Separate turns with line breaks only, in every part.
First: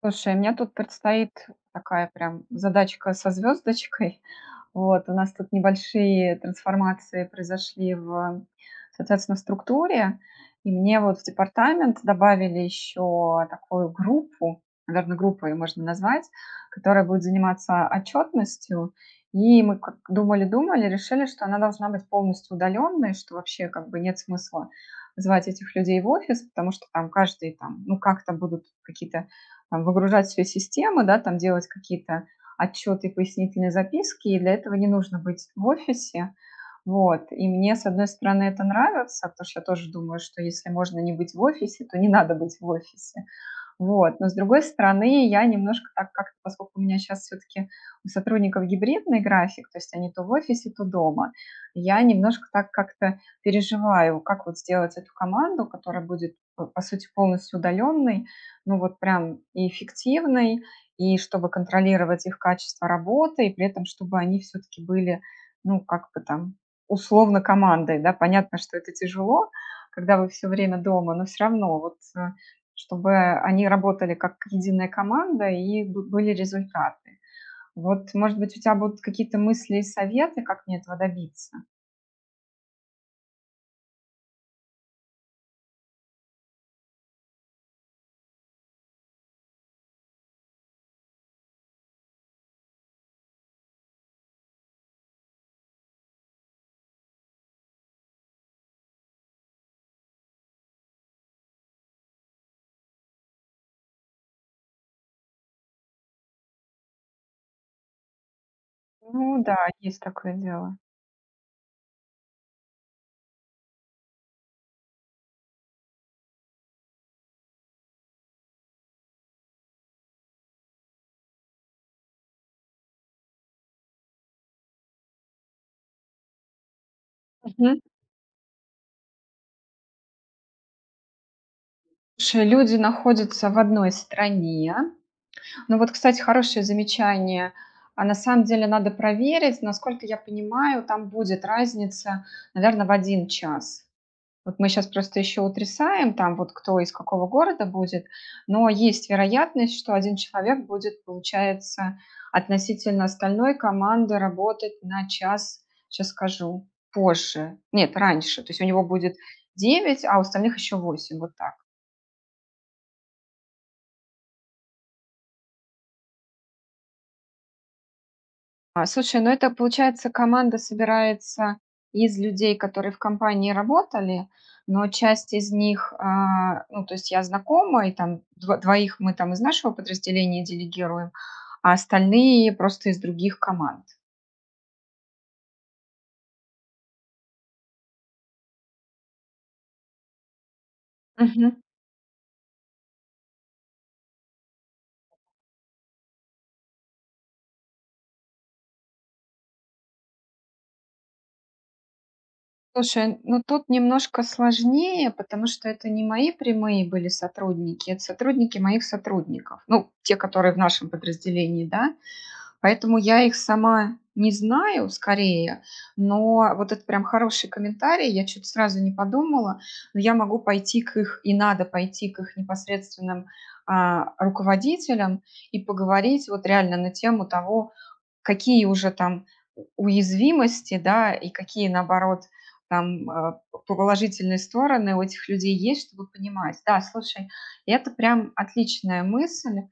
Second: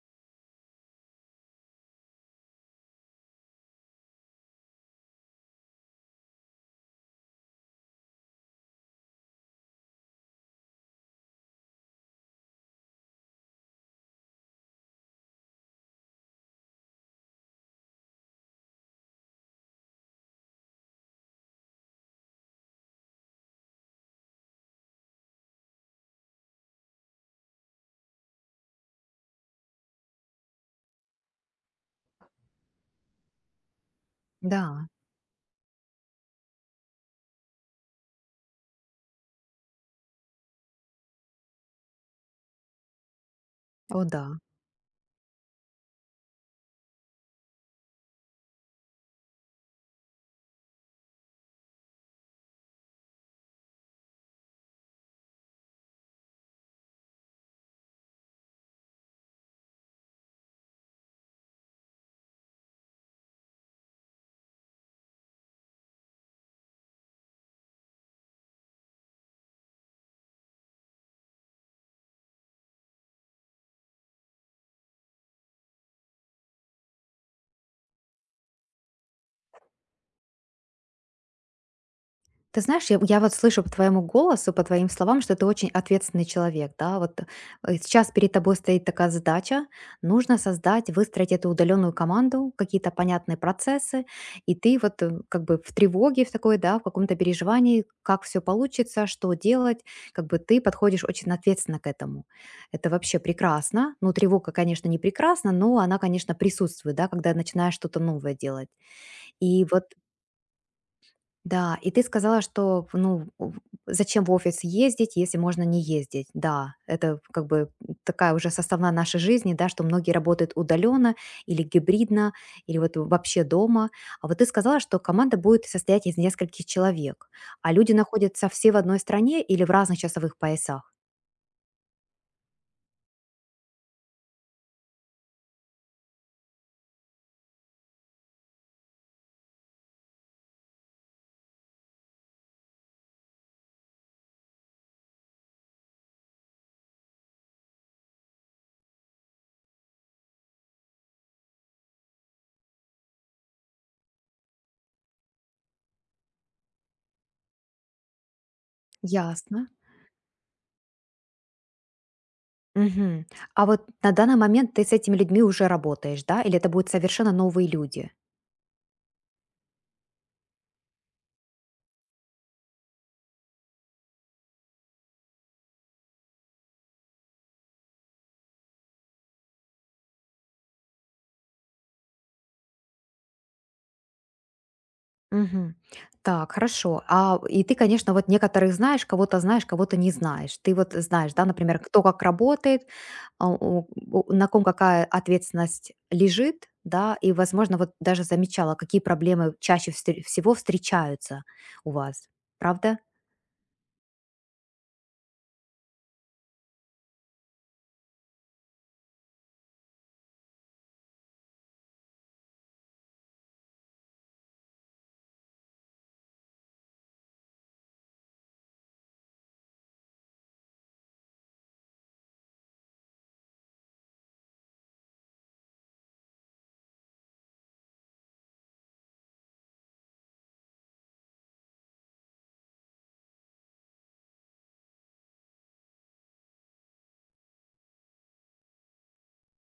Слушай, мне тут предстоит такая прям задачка со звездочкой. Вот, у нас тут небольшие трансформации произошли в, соответственно, в структуре, и мне вот в департамент добавили еще такую группу, наверное, группу ее можно назвать, которая будет заниматься отчетностью. И мы как думали-думали, решили, что она должна быть полностью удаленной, что вообще как бы нет смысла звать этих людей в офис, потому что там каждый там, ну, как-то будут какие-то там выгружать свои системы, да, там делать какие-то отчеты и пояснительные записки, и для этого не
Да,
нужно быть в офисе. Вот. И мне, с одной стороны, это нравится, потому что я тоже думаю, что если можно не быть в офисе, то не надо быть в офисе.
о
Вот.
да.
Но с другой стороны, я немножко так как-то, поскольку у меня сейчас все-таки у сотрудников гибридный график, то есть они то в офисе, то дома, я немножко так как-то переживаю, как вот сделать эту команду, которая будет, по сути, полностью удаленной, ну вот прям и эффективной, и чтобы контролировать их качество работы, и при этом, чтобы они все-таки были, ну, как бы там, условно командой, да, понятно, что это тяжело, когда вы все время дома, но все равно чтобы они работали как единая команда и были результаты. Вот, может быть, у тебя будут какие-то мысли и советы, как мне этого добиться?
Ты знаешь, я вот слышу по твоему голосу, по твоим словам, что ты очень ответственный человек, да, вот сейчас перед тобой стоит такая задача, нужно создать, выстроить эту удаленную команду, какие-то понятные процессы, и ты вот как бы в тревоге в такой, да, в каком-то переживании, как все получится, что делать, как бы ты подходишь очень ответственно к этому. Это вообще прекрасно, ну, тревога, конечно, не прекрасна, но она, конечно, присутствует, да, когда начинаешь что-то новое делать.
Ну да,
И вот
есть такое дело.
Да, и ты сказала, что, ну, зачем в офис ездить, если можно не ездить. Да, это как бы такая уже составная нашей жизни, да, что многие работают удаленно или гибридно, или вот вообще дома. А вот ты сказала, что команда будет состоять из нескольких человек, а
Мгм.
люди находятся все в одной стране или в разных часовых поясах.
Слушай, люди находятся в одной стране. Ну вот, кстати, хорошее замечание. А на самом деле надо проверить, насколько я понимаю, там будет разница, наверное, в 1 час. Вот мы сейчас просто еще утрясаем, там вот кто из какого города будет, но есть вероятность, что один человек будет, получается, относительно остальной команды работать на час, сейчас скажу, позже. Нет, раньше. То есть у него будет
Ясно.
9, а у остальных еще 8. Вот так.
Мгм. А вот на данный момент ты с этими людьми уже работаешь, да, или это будут совершенно новые люди?
А, слушай, ну это получается, команда собирается из людей, которые в компании работали, но часть из них, ну, то есть я знакома, и там двоих мы там из нашего подразделения делегируем, а остальные просто из других команд.
Мгм. Так, хорошо. А, и ты, конечно, вот некоторых знаешь, кого-то не знаешь. Ты вот знаешь, да,
Мгм.
например, кто как работает, а, на ком какая ответственность лежит, да, и, возможно, вот даже замечала, какие проблемы чаще всего встречаются у вас. Правда?
Слушай, ну тут немножко сложнее, потому что это не мои прямые были сотрудники, это сотрудники моих сотрудников, ну, те, которые в нашем подразделении, да. Поэтому я их сама не знаю скорее, но вот это прям хороший комментарий. Я что то сразу не подумала, но я могу пойти к их и надо пойти к их непосредственным, руководителям и поговорить вот реально на тему того, какие уже там уязвимости, да, и какие, наоборот, там положительные стороны у этих людей есть, чтобы понимать. Да, слушай, это прям отличная мысль.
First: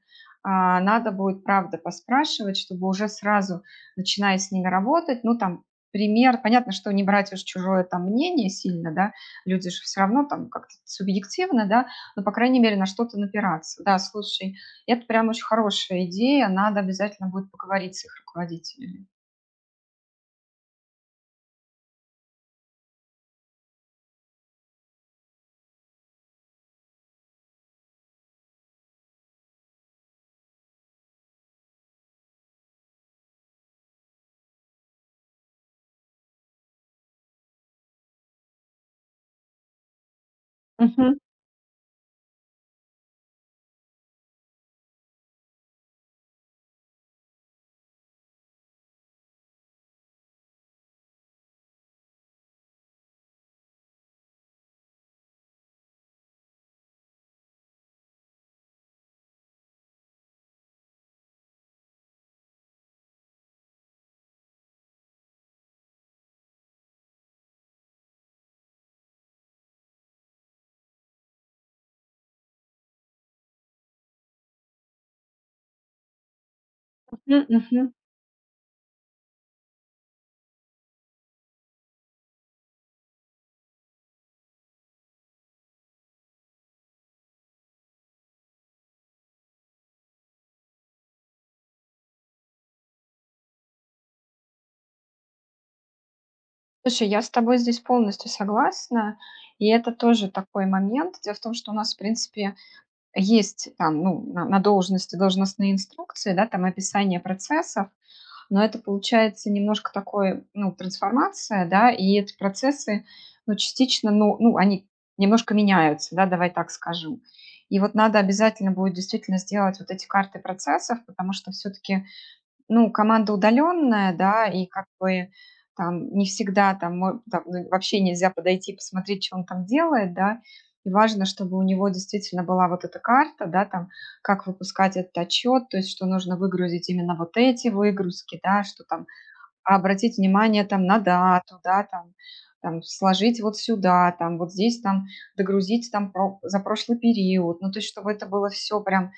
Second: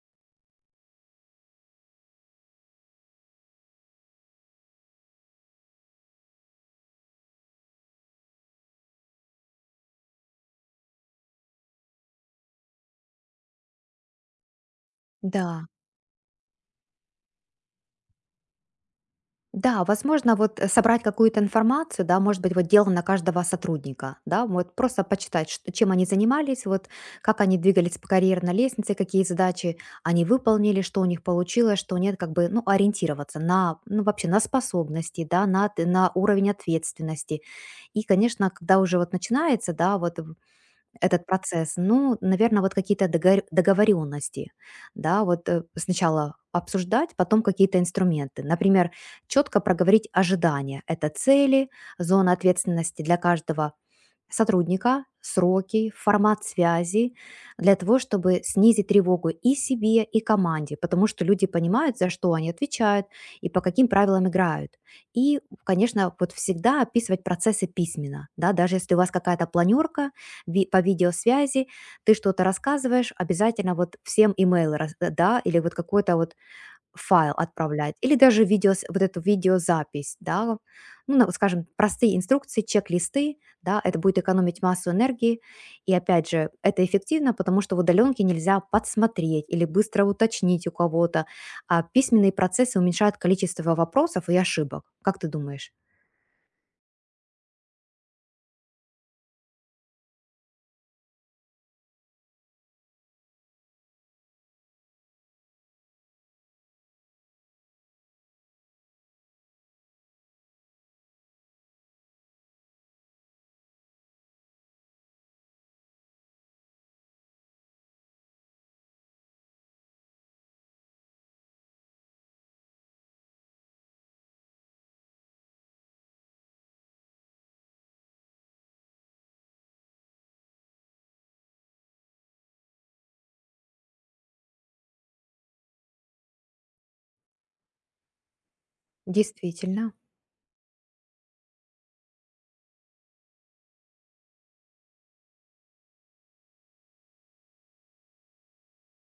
Надо будет, правда, поспрашивать, чтобы уже сразу, начиная с ними работать, ну, там, пример, понятно, что не брать уж чужое там мнение сильно, да, люди же все равно там как-то субъективно, да, но, по крайней мере, на что-то напираться. Да, слушай, это прям очень
Да.
хорошая идея. Надо обязательно будет поговорить с их руководителями.
Да, возможно, вот собрать какую-то информацию, да, может быть, вот дело на каждого сотрудника, да, вот просто почитать, чем они занимались, вот как они двигались по карьерной лестнице, какие задачи они выполнили, что у них получилось, что нет, как бы, ну, ориентироваться на, ну, вообще на способности, да, на, на уровень ответственности. И, конечно, когда уже вот начинается, да, вот
Мгм,
этот процесс, ну, наверное, вот какие-то догор договоренности, да, вот, сначала обсуждать, потом какие-то инструменты. Например, четко проговорить ожидания. Это цели, зона ответственности для каждого сотрудника, сроки, формат связи, для того, чтобы снизить тревогу и себе, и команде, потому что люди понимают, за что они отвечают и по каким правилам играют. И, конечно, вот всегда описывать процессы письменно, да, даже если у вас какая-то планерка, по видеосвязи, ты что-то рассказываешь, обязательно вот всем имейл, да, или вот какой-то вот файл
мгм.
отправлять, или даже видео, вот эту видеозапись, да, ну, скажем, простые инструкции, чек-листы, да, это будет экономить массу энергии, и опять же, это эффективно, потому что в удаленке нельзя подсмотреть или быстро уточнить у кого-то, а письменные процессы уменьшают количество вопросов и ошибок, как ты думаешь?
Слушай, я с тобой здесь полностью согласна. И это тоже такой момент. Дело в том, что у нас, в принципе, есть там, ну, на должности должностные инструкции, да, там описание процессов, но это получается немножко такое, ну, трансформация, да, и эти процессы, ну, частично, ну, они немножко меняются, да, давай так скажу. И вот надо обязательно будет действительно сделать вот эти карты процессов, потому что все-таки ну, команда удаленная, да, и как бы там не всегда там, мо там, ну, вообще нельзя подойти и посмотреть, что он там делает, да. И важно, чтобы у него действительно была вот эта карта, да, там, как выпускать этот отчет, то есть что нужно выгрузить именно вот эти выгрузки, да, что там
Действительно,
обратить внимание там на дату, да, там, там сложить вот сюда, там вот здесь там догрузить там про за прошлый период. Ну, то есть чтобы это было все прям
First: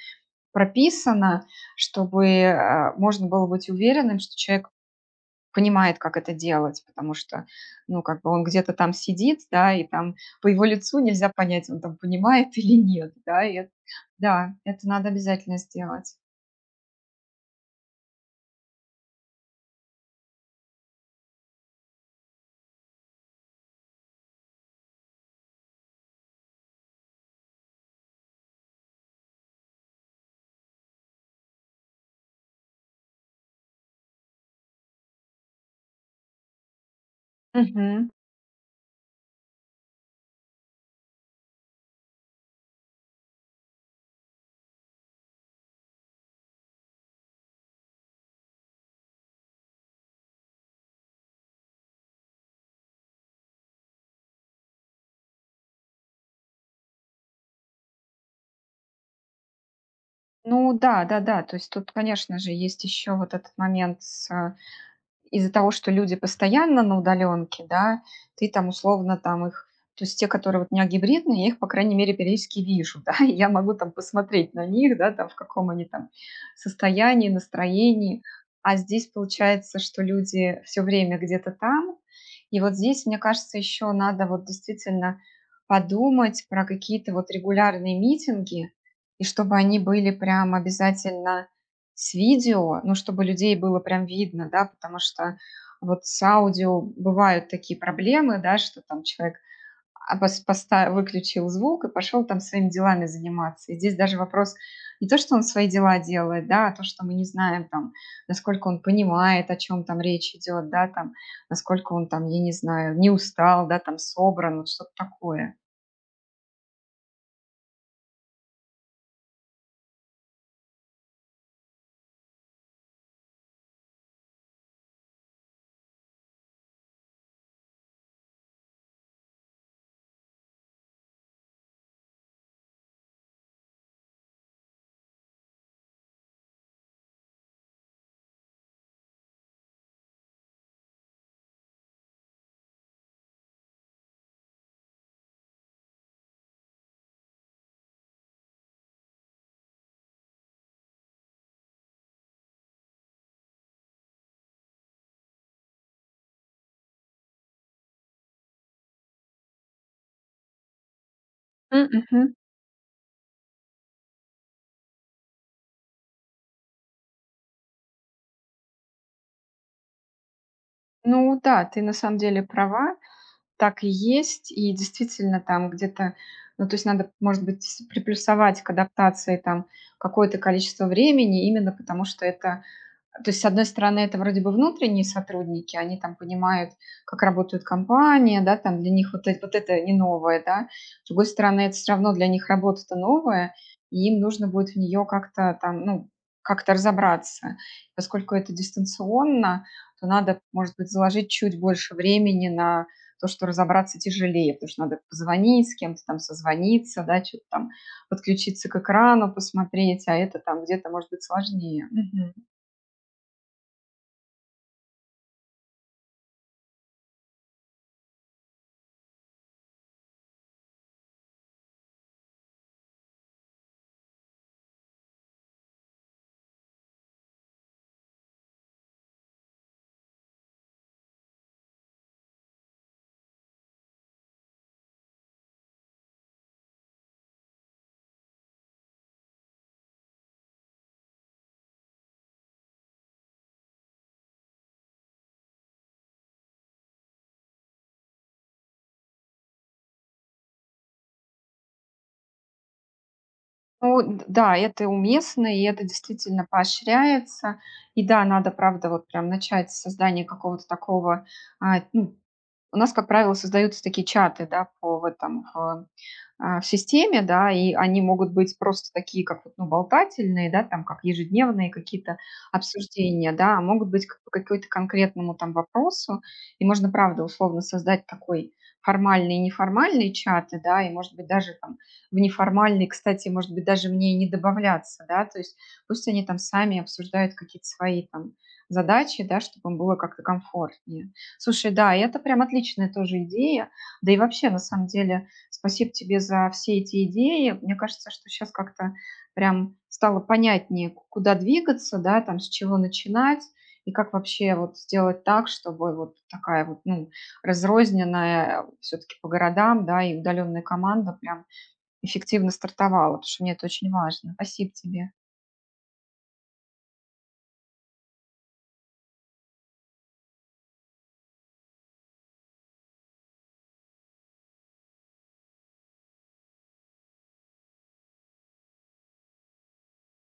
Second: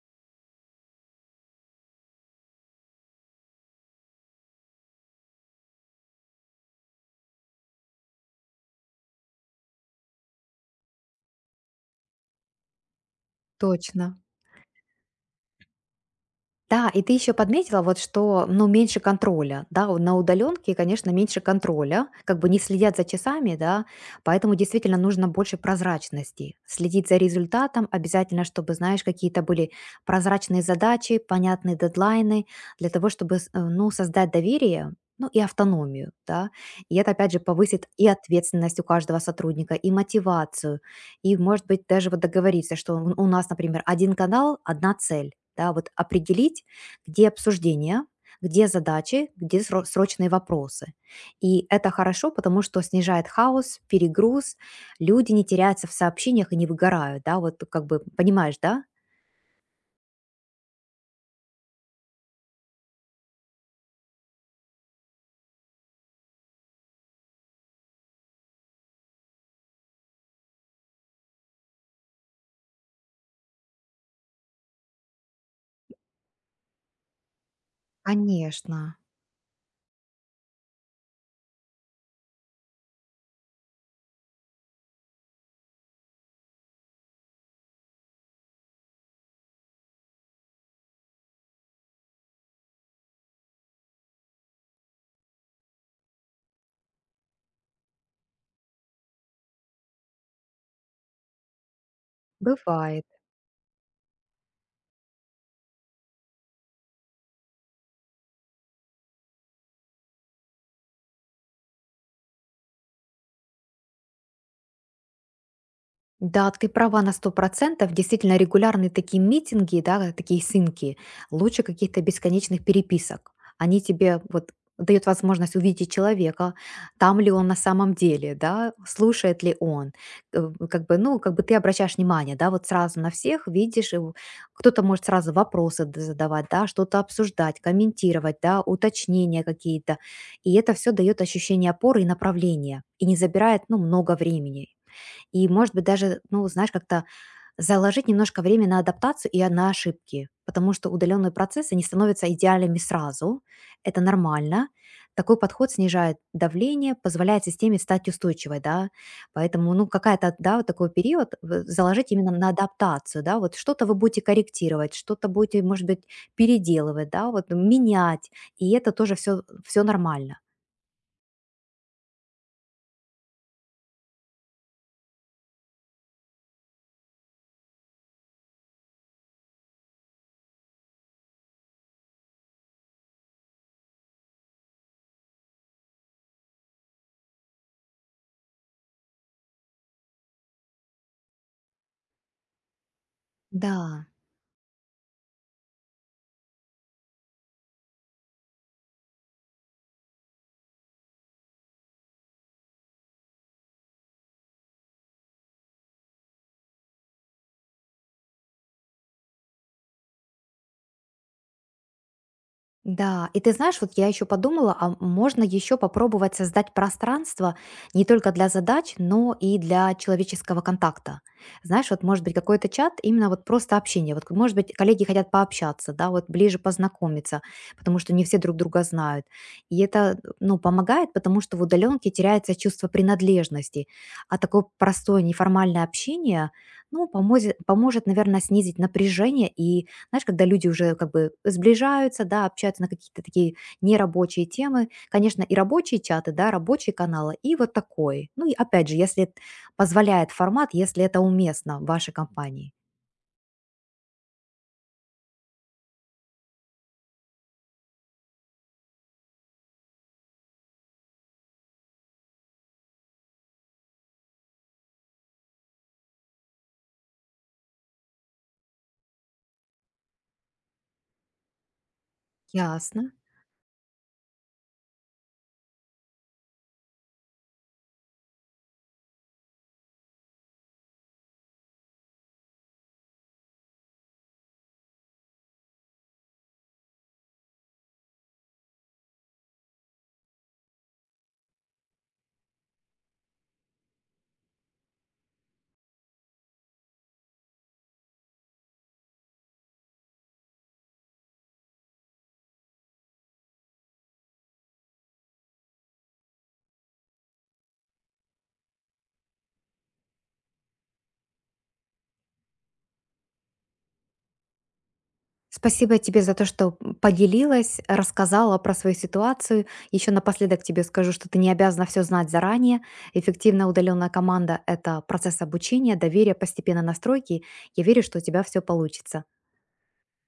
прописано, чтобы, можно было быть уверенным, что человек понимает, как это делать, потому что, ну, как бы он где-то там сидит, да, и там по его лицу нельзя понять, он там понимает или нет, да, и эт
точно.
да, это надо обязательно сделать.
Да, и ты еще подметила, вот что, ну, меньше контроля, да, на удаленке, конечно, меньше контроля, как бы не следят за часами, да, поэтому действительно нужно больше прозрачности, следить за результатом, обязательно, чтобы, знаешь, какие-то были прозрачные задачи, понятные дедлайны, для того, чтобы, ну, создать доверие, ну, и автономию, да, и это, опять же, повысит и
Мгм.
ответственность у каждого сотрудника, и мотивацию, и, может быть, даже вот договориться, что у нас, например, один канал, одна цель. Да, вот определить, где обсуждения, где задачи, где срочные вопросы. И это хорошо, потому что снижает хаос, перегруз, люди не теряются в сообщениях и не выгорают, да, вот как бы, понимаешь, да?
Ну да, да-да, то есть тут, конечно же, есть еще вот этот момент с из-за того, что люди постоянно на удаленке, да, ты там условно там их то есть те, которые вот не гибридные, я их, по крайней мере, периодически вижу, да, и я могу там посмотреть на них, да, там в каком они там состоянии, настроении. А
Конечно,
здесь получается, что люди все время где-то там. И вот здесь, мне кажется, еще надо вот действительно подумать про какие-то вот регулярные митинги, и чтобы они были прям обязательно с видео, ну, чтобы людей было прям видно, да, потому что вот с аудио бывают такие проблемы, да, что там человек выключил звук и пошел там своими
бывает.
делами заниматься. И здесь даже вопрос не то, что он свои дела делает, да, а то, что мы не знаем там, насколько он понимает, о чем там речь идет, да, там, насколько он там, я не знаю, не устал, да, там собран, вот что-то такое.
Да, ты права на сто процентов. Действительно, регулярные такие митинги, да, такие синки, лучше каких-то бесконечных переписок. Они тебе вот дают возможность увидеть человека, там ли он на самом деле, да, слушает ли он. Как бы, ну, как бы ты обращаешь внимание, да, вот сразу на всех видишь, и кто-то может сразу вопросы задавать, да, что-то обсуждать, комментировать, да, уточнения какие-то. И это все дает ощущение опоры и направления, и не забирает, ну, много времени. И, может быть, даже, ну, знаешь, как-то заложить немножко время на адаптацию и на ошибки, потому что удаленные процессы не становятся идеальными сразу. Это нормально. Такой подход снижает давление, позволяет системе стать устойчивой, да. Поэтому, ну, какая-то, да, вот такой период заложить именно
Мгм.
на адаптацию, да, вот что-то вы будете корректировать, что-то будете, может быть, переделывать, да, вот менять. И это тоже все, все нормально.
Ну да, ты на самом деле права. Так и есть. И действительно, там где-то, ну, то есть надо, может быть, с приплюсовать к адаптации там какое-то количество времени, именно потому что это то есть, с одной стороны, это вроде бы внутренние сотрудники, они там понимают, как работает компания, да, там для них вот это не новое, да. С другой стороны, это все равно для них работа-то новая,
Да.
и им нужно будет в нее как-то там, ну, как-то разобраться. Поскольку это дистанционно, то надо, может быть, заложить чуть больше времени на то, что разобраться тяжелее, потому что надо позвонить, с кем-то там созвониться, да, что-то там подключиться к экрану, посмотреть, а это там где-то может быть сложнее. Мгм.
Да, и ты знаешь, вот я еще подумала, а можно еще попробовать создать пространство не только для задач, но и для человеческого контакта. Знаешь, вот может быть какой-то чат, именно вот просто общение. Вот может быть коллеги хотят пообщаться, да, вот ближе познакомиться, потому что не все друг друга знают. И это, ну, помогает, потому что в удаленке теряется чувство принадлежности. А такое простое неформальное общение, ну, поможет, поможет, наверное, снизить напряжение и знаешь, когда люди уже как бы сближаются, да, общаются на какие-то такие нерабочие темы. Конечно, и рабочие чаты, да, рабочие каналы, и вот такой. Ну и опять же, если позволяет формат, если это уместно в вашей компании.
Ну д да, это уместно, и это действительно поощряется. И да, надо, правда, вот прям начать с создания какого-то такого, ну, у нас, как правило, создаются такие чаты, да, по в этом, в, в системе, да, и они могут быть просто такие, как вот, ну, болтательные, да, там, как ежедневные какие-то
Ясно.
обсуждения, да, а могут быть как по какой-то конкретному там вопросу, и можно, правда, условно создать такой формальный и неформальный чаты, да, и, может быть, даже там в неформальный, кстати, может быть, даже мне и не добавляться, да, то есть пусть они там сами обсуждают какие-то свои там задачи, да, чтобы им было как-то комфортнее. Слушай, да, и это прям отличная тоже идея. Да и вообще, на самом деле, спасибо тебе за все эти идеи. Мне кажется, что сейчас как-то прям стало понятнее, куда двигаться, да, там, с чего начинать, и как вообще вот сделать так, чтобы вот такая вот, ну, разрозненная все-таки по городам, да, и удаленная команда прям эффективно стартовала, потому что мне это очень важно. Спасибо тебе.
Спасибо тебе за то, что поделилась, рассказала про свою ситуацию. Еще напоследок тебе скажу, что ты не обязана все знать заранее. Эффективная удаленная команда– это процесс обучения, доверия, постепенно настройки. Я верю, что у тебя все получится.